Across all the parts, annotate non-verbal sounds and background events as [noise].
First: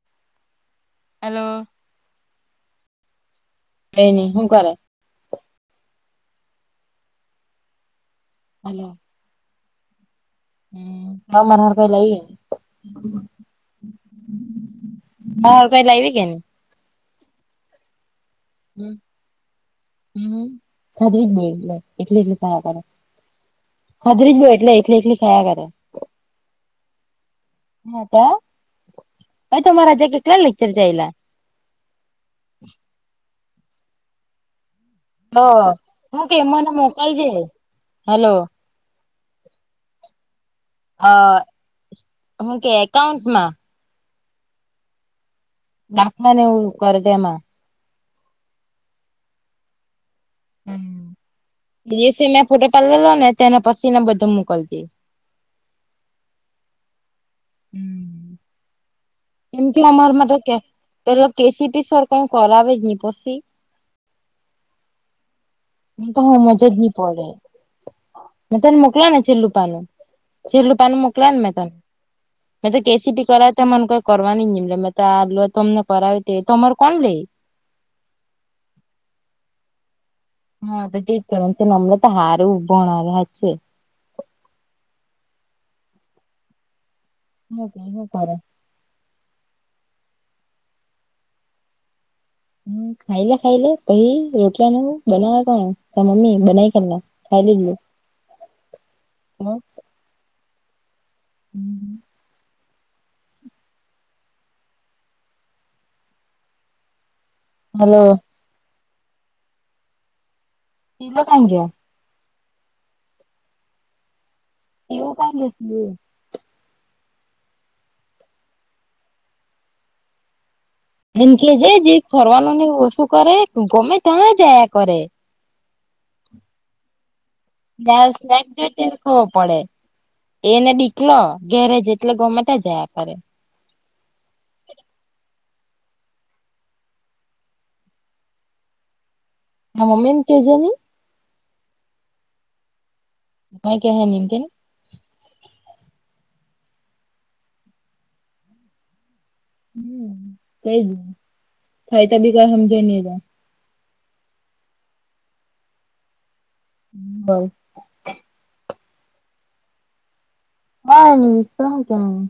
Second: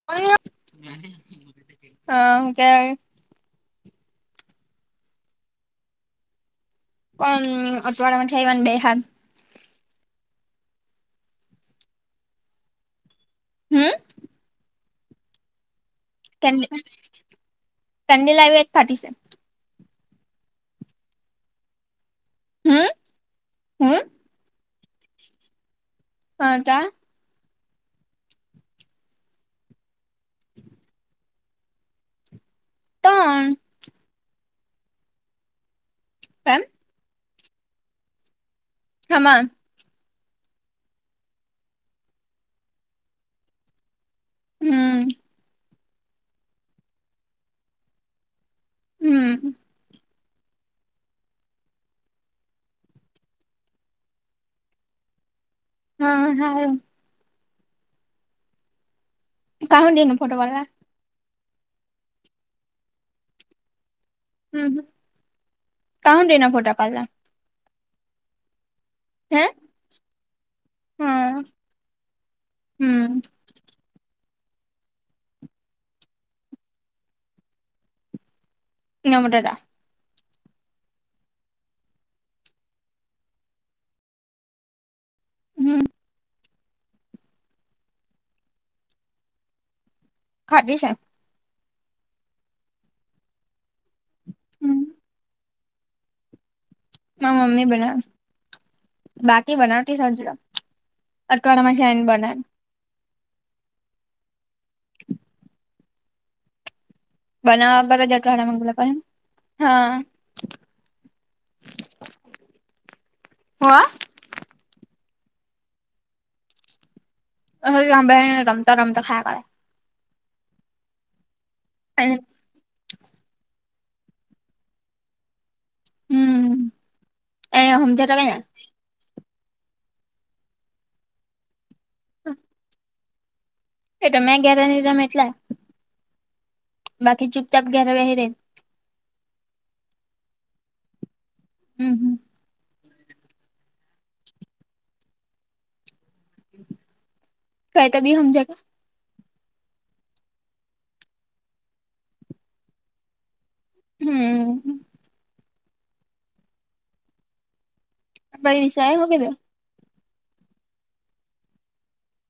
[unintelligible] Hello! હા હું કેય કઈ ની હું કરે [unintelligible] હમ્મ [unintelligible] હારુ કઈ લઈ હમ મારા હારું કઈ લાઈવી કે ની [unintelligible] હમ્મ હમ્મ. [unintelligible] એકલી એકલી ખાયા કરે હમ હમ ખાદરી બો એટલે એકલી એકલી ખાયા કરે. હતા. હાતા. [unintelligible] તમારા આજે કેટલા લેક્ચર ચાયલા? ત્રણ. તો હું કેય એમ મને મોકલજે હલો હામા અ હું કેય એકાઉન્ટમાં. હમ્મ [unintelligible] એવું કર તેમાં. હમ્મ હમ્મ બી ઈ સી ને ફોટો પાડેલો ને તેને પછી એને બધો મોકલ જે? હ હારું. હમ્મ એમ તો કાહુંડી અમાર નો ફોટો માટે કે પાડલા પેલો કેસીપી સર કઈ કરાવેજ નહી પછી આ હમ્મ મન તો હમજ જ ની પડે મન તને મોકલ યોને હે છેલ્લું પાનું છેલ્લું પાનુ મોકલા ને હા મેં તને મ તો હમ કેસીપી કરાવ તો મને ક કરવાની જ ની મલે મેતો તો આલુ તમને કરાવી તે તો તમાર કોણ લે નર્મદા હા તો ઠીકર આમ તો નર્મદા હારું ભણાવે હાચે હમ્મ હ હું કરે ખાઘી છે હમ્મ ખાઈ લે ખાઈ લે પછ હમ રોટલા નુ બનાવે કોણ ત મમ્મી બનાવી કોને મમ્મી બનાવ બાકી બનાવતી સાજે અઠવાડમાં જાયને બનાય હલો બનાવવાગર જ અઠવાડામાંગલા પણ હા તિલો કાં ગયો [unintelligible] એવું કઈ [unintelligible] ઓ હાભે રમતા રમતા ખા યા કરે એમ કેજે જે કરે ફરવાનું ને ઓછું કરે ગમે ત્યાં જાયા કરે હમ એ જો સમજાતા કઈ [unintelligible] પડે એને બીકલો ઘેરેજ એટલે ગમે તાં જાઆ કરે. એ તો મેં ઘેરે ની રેમ એટલે. બાકી ચુપચાપ ઘેરે બેહી રેય. મા મમ્મી ને કેજે ની. હમ્મ હમ્મ. કઈ કેહે ની એમ કે ની. કહે તો બી ની હમજે. હમ્મ તેજ ને થાય તો બી કઈ હમજે ની એતો. હમ્મ. બ. પહી વિશા એ હું કીધું. કઈ નહિ તે હું કહેવાની.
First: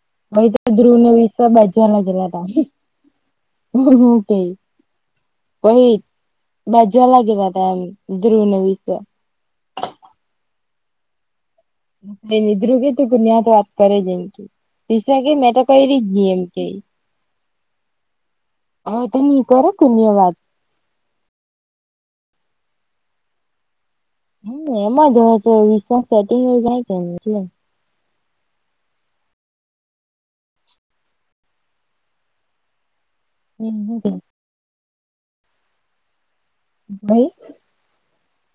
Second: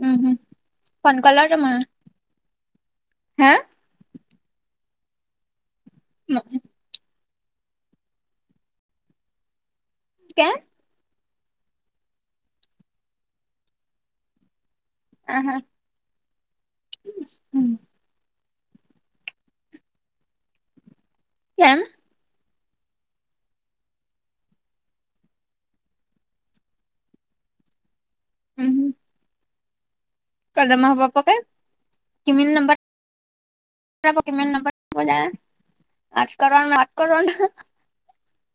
હમ હમ હવે તો ધ્રુવ ને ફોન વિશ્વા બાજવા લાગેલા હતા. હાં? હું હું કહે પહી. હમ્મ. બાજવા લાગેલા હતા એમ ધ્રુવને વિશ્વા. કેમ? તેજ ને ધ્રુવ કે તું કોની હાથે વાત કરે જ એમ કે. વિશ્વા કે મેં આહા તો કઈરી જ ની એમ કે. હ તેની કરે કોઈની હાથે વાત. કેમ? હમ્મ એમ જ હવે તો વિશ્વાસ સેટિંગ એવુ જાય કે ની એટલે. હમ્મ હમ્મ. કાલ તો મારા પપ્પા કે કી મને નંબર હમ હું કેય આપો કે મેં એનો. [unintelligible] બધા વાત કરોને વાત કરોને.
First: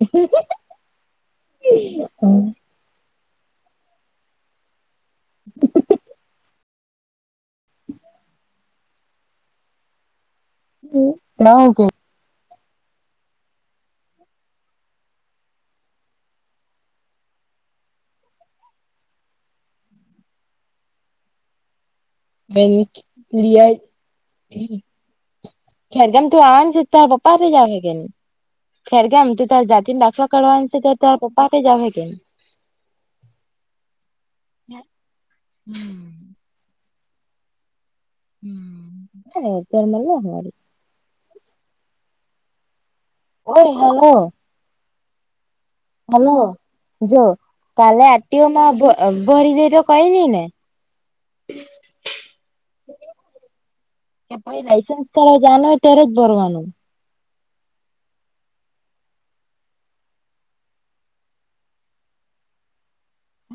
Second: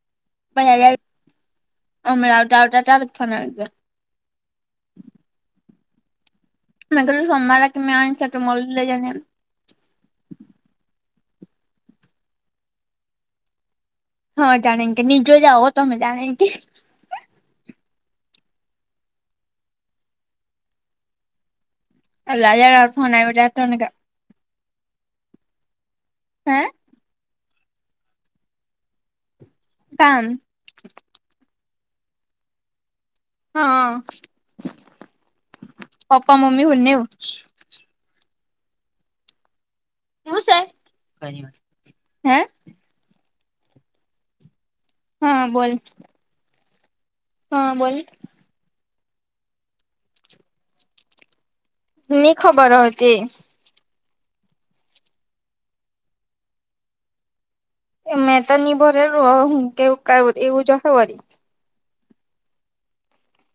હ. [unintelligible] હમણાં આવતા આવતા તારો જ ફોન આવી ગીયો. હ. મેં કીધું સોમવારે તો મેં આવવાની જ છે તું મળી લેજે ને. હમ્મ મેં હું કહુ. હા જાણે કે નીચે જ આવો તમે જાણે એમ કે. લિયા [unintelligible] ખેરગામ તુ હે આવાની છે. તાર પપ્પા હાથે જ આવે કે ની ખેરગામ તુ તારો જાતી નો કામ દાખલો કાઢવાની તે તો તારા પપ્પા હાથે જ આવે કે ની. હા પપ્પા મમ્મી બનેવું. હમ્મ અને ત્યારે મન લેવું ને વળી. તારી વારી હે. ઓય હલો. હા બોલ. હલો જો હા બોલ કાલે આટ એઓમાં ભ ભરી દે તો કઈ ની ને. ની ખબર હવે તે. કે ભાઈ લાઇસન્સ કઢાવા જાવાના હોય ત્યારે જ ભરવાનું. એ મે તો ની ભરેલું હવે હું કેવું કાય એવુજ હોય વરી.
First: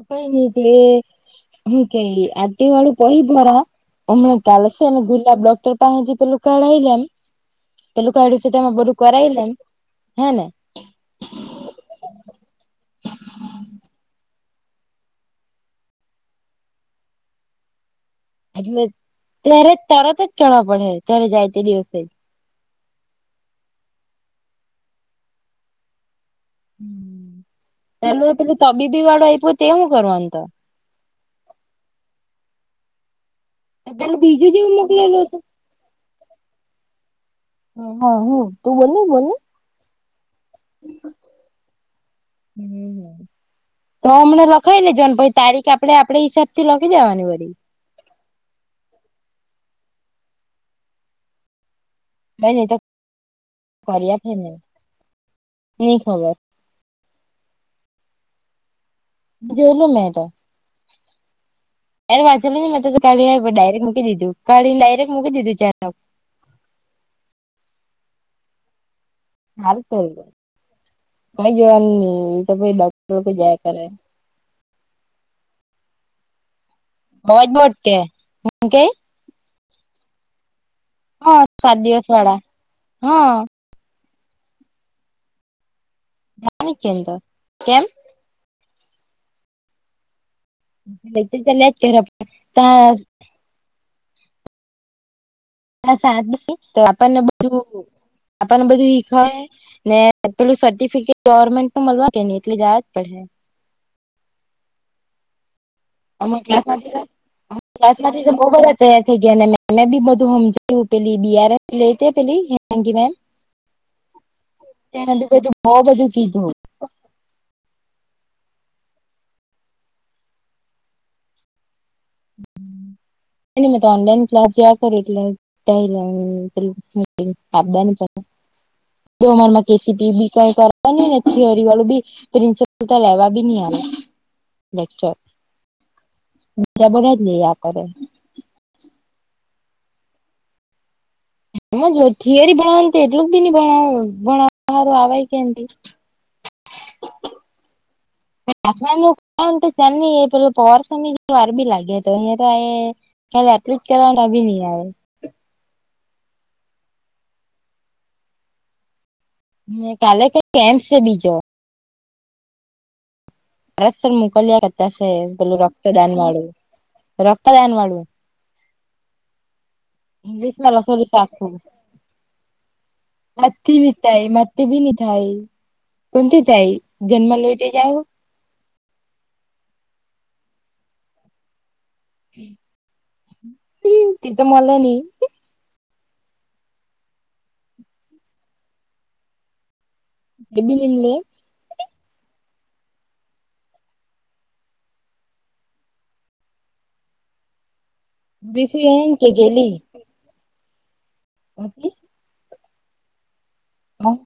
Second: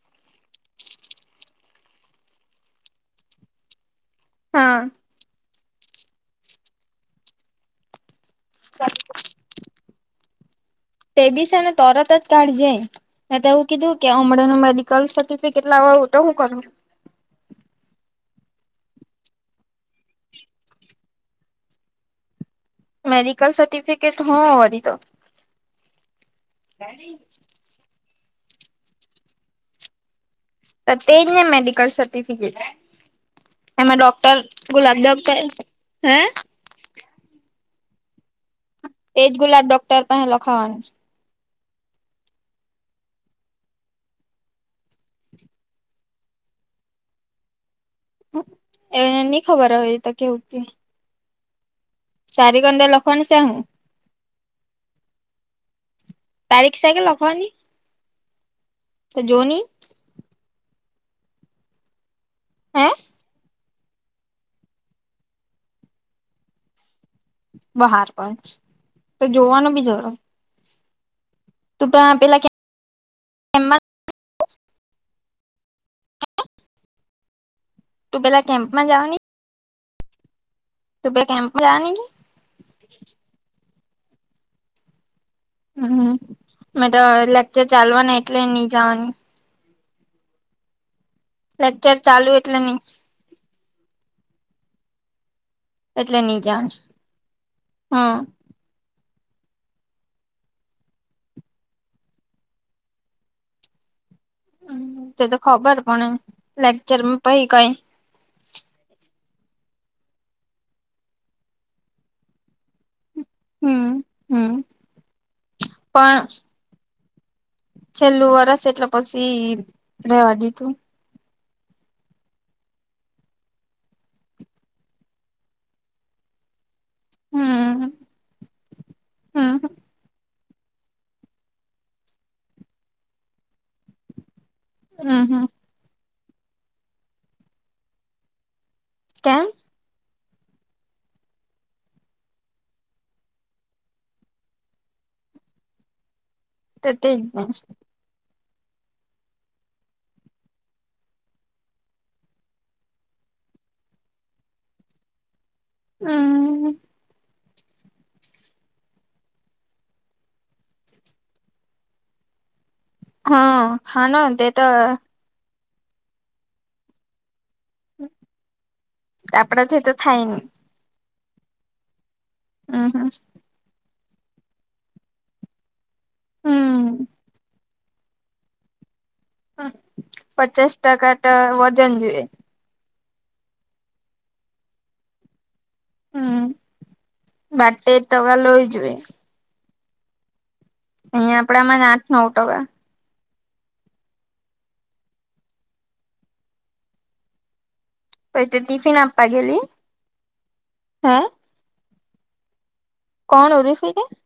કહી નિકળે હું કે આદિવાળું પહી દરા હમણાં હા ચાલશે ને ગુલાબ ડોક્ટર પાહે થી પેલું કઢાઈ લેમ પેલું કાઢી તે તેમાં બધું કરાવી લેમ હેને. તેબી છે ને તરત જ કાઢજે. મેં તો એવું કીધું કે હમણાં નું મેડિકલ સર્ટિફિકેટ લાવવાનું તો હું કરવાનુ. એટલે ત્યારે તરત જ કહેવા પડહે ત્યારે જાય ત્યારે તે દિવસે. મેડિકલ સર્ટિફિકેટ હો વરી તો [unintelligible] પહેલુ પેલું તબીબી વાળું આયપુ તે હું કરવાનું તો અ તેજ ને મેડિકલ સર્ટિફિકેટ. એમાં પેલું ડોક્ટર બીજું જેવું મોકલેલું છે [unintelligible] હા હું તું બોલ એજ ગુલાબ ડોક્ટર પાહે લખાવાનુ. હમ. હમ્મ તો હમણાં લખાવી લેજો ને પછી તારીખ આપડે આપડે હિસાબ થી લખી જવાની વરી. એ ની ખબર હવે એ તો કેવું તે. કઈ નઈ કારીગર તો ને લખવાનું શે હું. કર્યા છે ને નઈ ખબર તારીખ શે કે લખવાની. તો જોની જોયલું મેં તો એનુ વાંચેલુ નનેં હે તો કી ડાયરેક્ટ મૂકી દીધું કાીને ડાયરેક્ટ મૂકી દીધું ચ. બહાર પણ તો જોવાનું સારું બી જર કર્યું કઈ જોવાનુ ની પેલા એ તો પછી ડોક્ટર કે જાયા કેમ્પમાં કરે. [unintelligible] તું પેલા હું કે કેમ્પમાં જાવની. પેલા હાં કેમ્પમાં સાત જવાની કે દિવસ વાળા હાં. હમ્મ મે નથી તો અંદર લેક્ચર કેમ ચાલવાના એટલે ની જાવાની. લેક્ચર ચાલ્યા જ લેક્ચર કરે ચાલુ આપણા એટલે નહી તા હ એટલે સાત નહી જવાની [unintelligible] આપણને બધું હમ આપણને બધું હીખવાડે. ને પેલું સર્ટિફિકેટ ગવર્મેન્ટ નુ મળલા કે ની એટલે જાવા જ પડહે. હમ્મ તે તો ખબર પણ લેક્ચરમાં પહી કઈ તેનાથી તો બો બધા તૈયાર થઈ ગયા ને મે મેબી બધુ હમજાયું પેલી ડી આર એફ લે તે પેલી હી હેંકી બેન હમ હમ તેનાથી બધુ બો બધું પણ કીધુ. છેલ્લું વરસ એટલે પછી રહેેવા દીધું. કંઈ નહિ મેં તો ઓનલાઇન ક્લાસ જાયા કરું એટલે કંઈ નહીં પેલું. [unintelligible] આપદા હમ ની પડે જો હમ અમારામાં કેસીપીબી કઈ કરવા નને થિયરી વાળું બી પ્રિન્સિપલ તો લેવા બી નહી આવે. લેચર હમ હમ બીજા બધ જ લઈયા કરે. કેમ. હમાં જો થિયરી ભણાવવા એટલું જ બી નણ ભણાવર આવે કે. [inaudible] તો તે જ ને. [inaudible] તો ચ ન એ પે પોરસની વાર બી લાગે તો એ તો એ ખા એટલી ખલા નહી આવે. હમ. હ કાલે કઈ કેમ છે બીજો. હા [inaudible] હા ન તે તો રક્ત દાન વાળું રક્ત દાન વાળુ આપડાથી તો થાય નઈ [inaudible] [inaudible] હમ [unintelligible] પચાસ ટકા તો વજન જોઈએ. [inaudible] ઈ તો મલે નઈ હમ્મ બાર તેર ટકા લોઈ જોવે. [unintelligible] કપડા માં આઠ નવ ટકા પહી એ તો બીજું ટીફિન એમ કે આપવા ગેલી હે [unintelligible] કોણ [unintelligible] કે હા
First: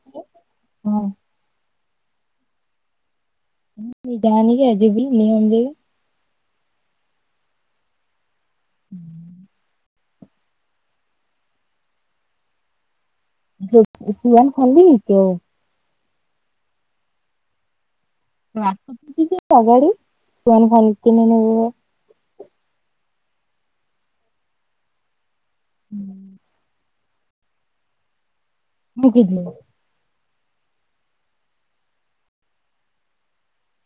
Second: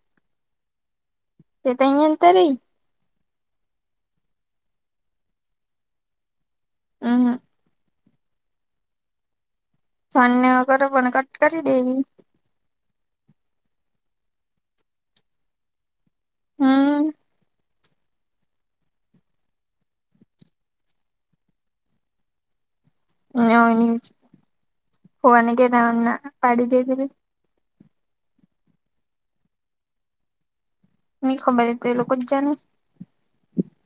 [unintelligible] તે તો [unintelligible] [inaudible] હ હ [inaudible] [inaudible] [unintelligible] હા [inaudible] [inaudible] મુકી દીધી [unintelligible] લોકો જ જાને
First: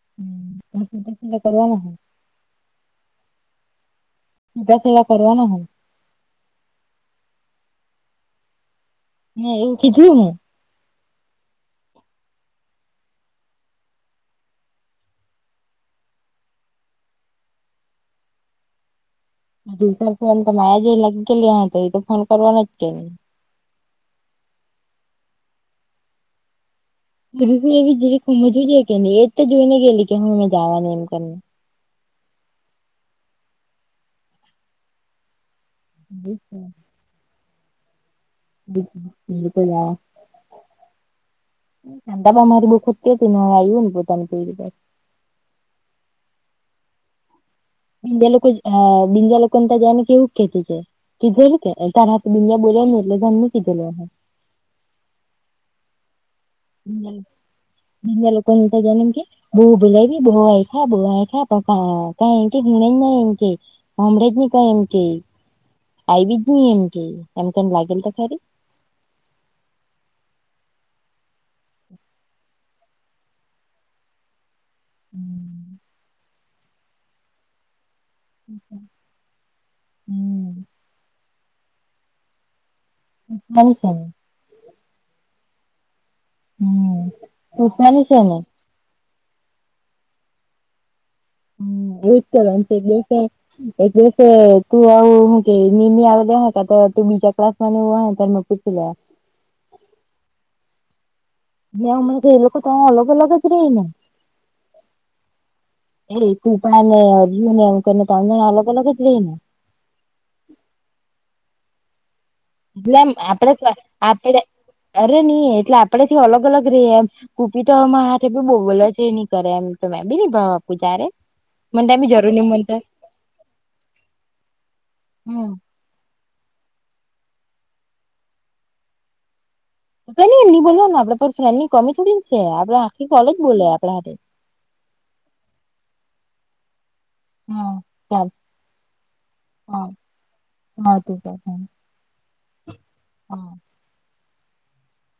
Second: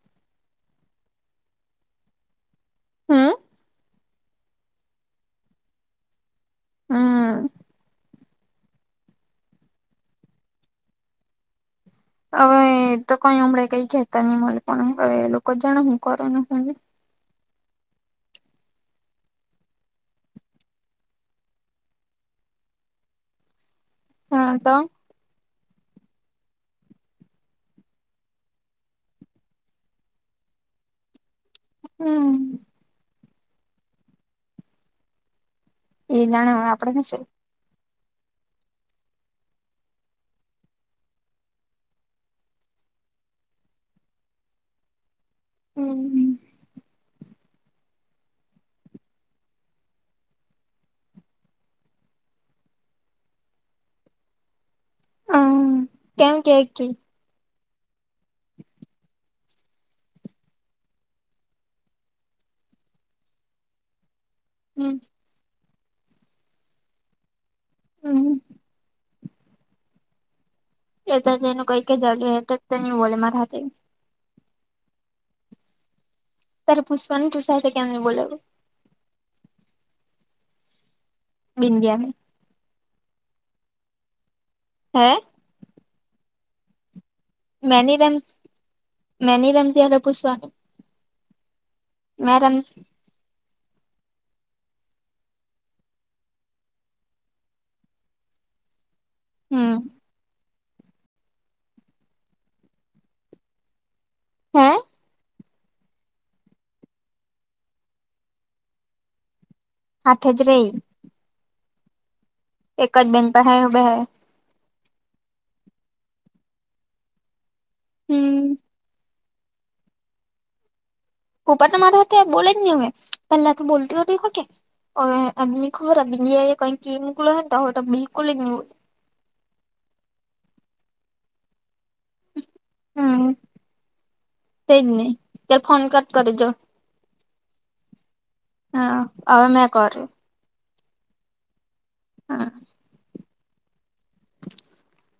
[inaudible] હા પૂજા સેવા કરવાના હો હા હા એવું કીધું હું હવે તો કઈ હમળે કઈ કેતા નહી મને પણ હવે એ લોકો જાણ હું કર [unintelligible] [unintelligible] તો ફોન કરવાનો જ [unintelligible] હા તો [unintelligible] જવાની એમ કરી હા એ નાણા આપડે ને છે [inaudible] [inaudible] [inaudible] [inaudible] એવું કેતું છે કીધેલું કે [unintelligible] હમ્મ કેમ કે [inaudible] [inaudible] અમરેજ ની કઈ એમ હમ કે, આઈજની એમ કે, એમ કેમ લાગેલ તો હમ ખરી. એ તો જેનું કઈક જડ્યું હ, તો તેની વલમાં ખાતે. હમ. ત્યારે પુષ્વાની તુષા કેમ બોવ. અચ્છા. બિન્ડિયા. સ છે [unintelligible] હે? હમ. મેની રમ, મેની રમથી ભૂસવાનું. હમ, એ કર દિવસ. એટલે કે તું આવું, હું કે નિમ આવે હો, તું બીજા ક્લાસ ને હો, ત પૂછી લે. હમ. નેમ એ લોકો તો અલગ-અલગ જ રહી ને હા. એ કુપાને, અજુ ને, અંકને, તણ-જણ, અલગ-અલગ જ લ ને. આઠ હજાર. એટલે જ બેન પર હાયરો બેહે આપડે-આપડે. અરે નહીં, એટલે આપડેથી અલગ-અલગ ર એમ કુપી તોમા હાથે હમ બોલ છે ને. કરે, એમ તોમે બી ભાવ પૂજારે. ઉપ પણર તમા મારા હ, બોલે જ નહી, હવે પહેલા તો બોલતી હો, હોકે હવે. હમ ખરાબ બી કઈ કે, એમકલો તો બિલકુલ નથી. એની બોલ ને, આપડે પર ફ્રેન્ડ ની કમી થોડી છે, આપડે આખી કોલેજ બોલે આપણા હ. તે જ નહી, ત્યારે ફોન કટ કરે જો. હમ, ચાલ, હા હવે મેં હા, કર્યું. મળતું. હા. [unintelligible]